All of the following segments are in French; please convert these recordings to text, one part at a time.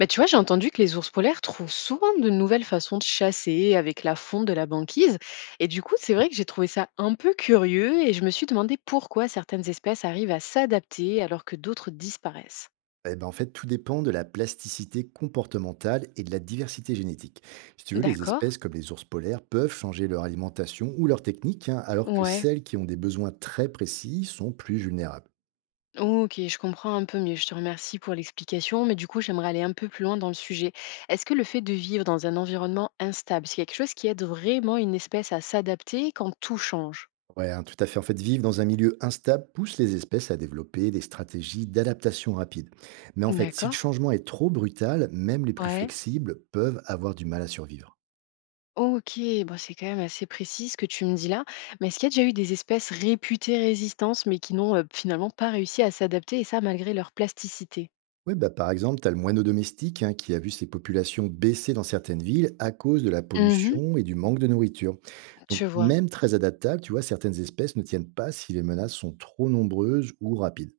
Bah, tu vois, j'ai entendu que les ours polaires trouvent souvent de nouvelles façons de chasser avec la fonte de la banquise. Et du coup, c'est vrai que j'ai trouvé ça un peu curieux et je me suis demandé pourquoi certaines espèces arrivent à s'adapter alors que d'autres disparaissent. Eh ben, en fait, tout dépend de la plasticité comportementale et de la diversité génétique. Si tu veux, les D'accord. espèces comme les ours polaires peuvent changer leur alimentation ou leur technique, hein, alors que Ouais. celles qui ont des besoins très précis sont plus vulnérables. Ok, je comprends un peu mieux. Je te remercie pour l'explication, mais du coup, j'aimerais aller un peu plus loin dans le sujet. Est-ce que le fait de vivre dans un environnement instable, c'est quelque chose qui aide vraiment une espèce à s'adapter quand tout change? Ouais, hein, tout à fait. En fait, vivre dans un milieu instable pousse les espèces à développer des stratégies d'adaptation rapide. Mais en fait, si le D'accord. changement est trop brutal, même les plus Ouais. flexibles peuvent avoir du mal à survivre. OK, bon, c'est quand même assez précis ce que tu me dis là. Mais est-ce qu'il y a déjà eu des espèces réputées résistantes, mais qui n'ont finalement pas réussi à s'adapter, et ça malgré leur plasticité? Oui, bah, par exemple, tu as le moineau domestique, hein, qui a vu ses populations baisser dans certaines villes à cause de la Mhm. pollution et du manque de nourriture. Donc, Tu vois. même très adaptable, tu vois, certaines espèces ne tiennent pas si les menaces sont trop nombreuses ou rapides.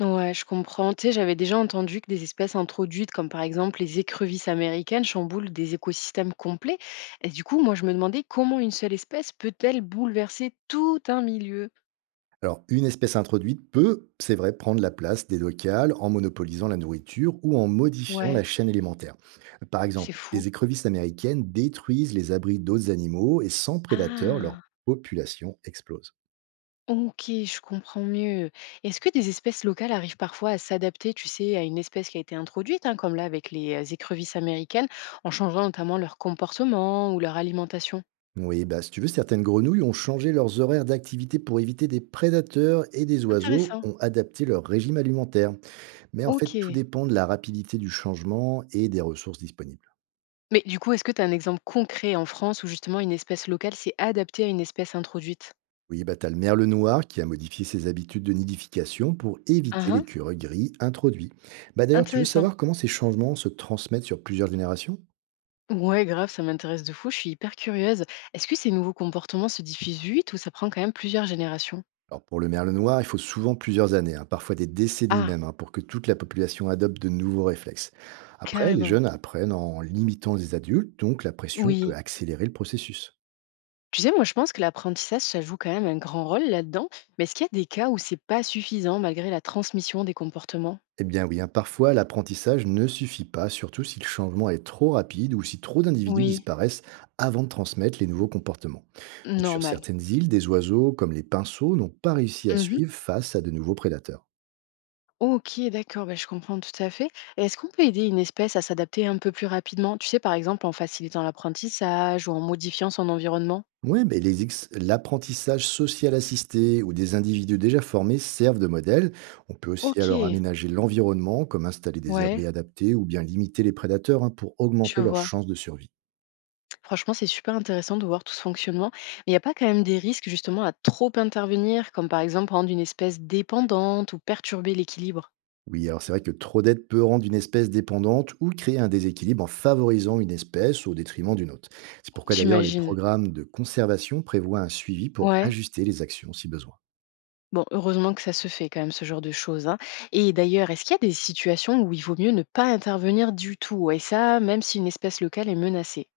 Ouais, je comprends. Tu sais, j'avais déjà entendu que des espèces introduites, comme par exemple les écrevisses américaines, chamboulent des écosystèmes complets. Et du coup, moi, je me demandais comment une seule espèce peut-elle bouleverser tout un milieu. Alors, une espèce introduite peut, c'est vrai, prendre la place des locales en monopolisant la nourriture ou en modifiant la Ouais, chaîne alimentaire. Par c'est exemple, les fou. écrevisses américaines détruisent les abris d'autres animaux et, sans prédateurs, leur Ah. population explose. Ok, je comprends mieux. Est-ce que des espèces locales arrivent parfois à s'adapter, tu sais, à une espèce qui a été introduite, hein, comme là avec les écrevisses américaines, en changeant notamment leur comportement ou leur alimentation? Oui, bah, si tu veux, certaines grenouilles ont changé leurs horaires d'activité pour éviter des prédateurs et des oiseaux Intéressant. ont adapté leur régime alimentaire. Mais en fait, tout Ok. dépend de la rapidité du changement et des ressources disponibles. Mais du coup, est-ce que tu as un exemple concret en France où justement une espèce locale s'est adaptée à une espèce introduite? Oui, bah, t'as le merle noir qui a modifié ses habitudes de nidification pour Ah éviter ah, l'écureuil gris introduit. Bah, d'ailleurs, tu veux intéressant. savoir comment ces changements se transmettent sur plusieurs générations? Ouais, grave, ça m'intéresse de fou, je suis hyper curieuse. Est-ce que ces nouveaux comportements se diffusent vite ou ça prend quand même plusieurs générations? Alors pour le merle noir, il faut souvent plusieurs années, hein, parfois des décennies Ah, même, hein, pour que toute la population adopte de nouveaux réflexes. Après, les carrément. jeunes apprennent en limitant les adultes, donc la pression peut Oui. accélérer le processus. Tu sais, moi, je pense que l'apprentissage, ça joue quand même un grand rôle là-dedans. Mais est-ce qu'il y a des cas où c'est pas suffisant malgré la transmission des comportements? Eh bien oui, hein, parfois l'apprentissage ne suffit pas, surtout si le changement est trop rapide ou si trop d'individus Oui, disparaissent avant de transmettre les nouveaux comportements. Donc sur normal. certaines îles, des oiseaux comme les pinceaux n'ont pas réussi à Mhm. suivre face à de nouveaux prédateurs. Ok, d'accord, bah, je comprends tout à fait. Et est-ce qu'on peut aider une espèce à s'adapter un peu plus rapidement? Tu sais, par exemple, en facilitant l'apprentissage ou en modifiant son environnement? Oui, mais l'apprentissage social assisté ou des individus déjà formés servent de modèle. On peut aussi Ok, alors aménager l'environnement, comme installer des ouais, abris adaptés ou bien limiter les prédateurs, hein, pour je augmenter leurs vois. chances de survie. Franchement, c'est super intéressant de voir tout ce fonctionnement. Mais il n'y a pas quand même des risques justement à trop intervenir, comme par exemple rendre une espèce dépendante ou perturber l'équilibre? Oui, alors c'est vrai que trop d'aide peut rendre une espèce dépendante ou créer un déséquilibre en favorisant une espèce au détriment d'une autre. C'est pourquoi d'ailleurs les J'imagine. programmes de conservation prévoient un suivi pour Ouais. ajuster les actions si besoin. Bon, heureusement que ça se fait quand même ce genre de choses, hein. Et d'ailleurs, est-ce qu'il y a des situations où il vaut mieux ne pas intervenir du tout? Et ça, même si une espèce locale est menacée.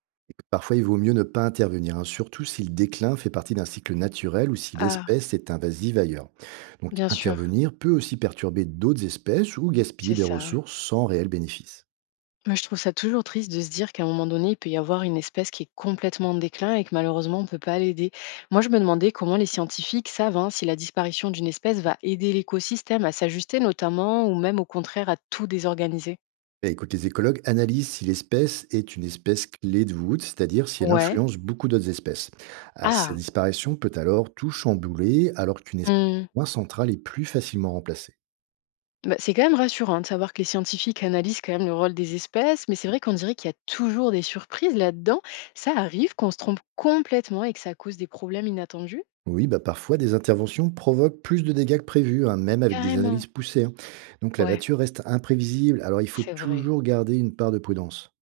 Parfois, il vaut mieux ne pas intervenir, hein, surtout si le déclin fait partie d'un cycle naturel ou si Ah, l'espèce est invasive ailleurs. Donc bien sûr, intervenir peut aussi perturber d'autres espèces ou gaspiller c'est des ça, ouais. ressources sans réel bénéfice. Moi, je trouve ça toujours triste de se dire qu'à un moment donné, il peut y avoir une espèce qui est complètement en déclin et que malheureusement, on ne peut pas l'aider. Moi, je me demandais comment les scientifiques savent, hein, si la disparition d'une espèce va aider l'écosystème à s'ajuster notamment ou même au contraire à tout désorganiser. Et écoute, les écologues analysent si l'espèce est une espèce clé de voûte, c'est-à-dire si elle Ouais. influence beaucoup d'autres espèces. Ah, sa Ah. disparition peut alors tout chambouler, alors qu'une espèce Mmh. moins centrale est plus facilement remplacée. Bah, c'est quand même rassurant de savoir que les scientifiques analysent quand même le rôle des espèces, mais c'est vrai qu'on dirait qu'il y a toujours des surprises là-dedans. Ça arrive qu'on se trompe complètement et que ça cause des problèmes inattendus? Oui, bah parfois des interventions provoquent plus de dégâts que prévu, hein, même avec des Carrément. analyses poussées, hein. Donc la Ouais, nature reste imprévisible, alors il faut c'est vrai. toujours garder une part de prudence.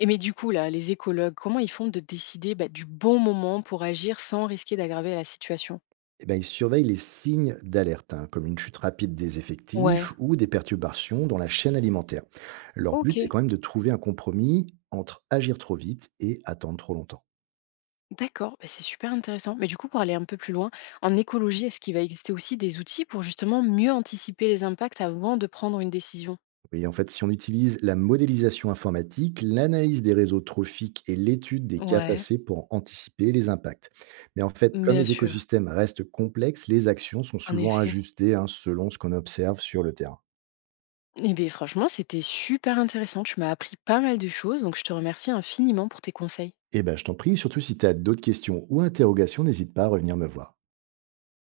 Et mais du coup, là, les écologues, comment ils font de décider bah, du bon moment pour agir sans risquer d'aggraver la situation? Et ben, il surveille les signes d'alerte, hein, comme une chute rapide des Ouais, effectifs ou des perturbations dans la chaîne alimentaire. Leur ok, but est quand même de trouver un compromis entre agir trop vite et attendre trop longtemps. d'accord, bah, c'est super intéressant. Mais du coup, pour aller un peu plus loin, en écologie, est-ce qu'il va exister aussi des outils pour justement mieux anticiper les impacts avant de prendre une décision? Oui, en fait, si on utilise la modélisation informatique, l'analyse des réseaux trophiques et l'étude des cas Ouais, passés pour anticiper les impacts. Mais en fait, comme bien les sûr. écosystèmes restent complexes, les actions sont En souvent effet. ajustées, hein, selon ce qu'on observe sur le terrain. Eh bien, franchement, c'était super intéressant. Tu m'as appris pas mal de choses, donc je te remercie infiniment pour tes conseils. Eh ben, je t'en prie, surtout si tu as d'autres questions ou interrogations, n'hésite pas à revenir me voir.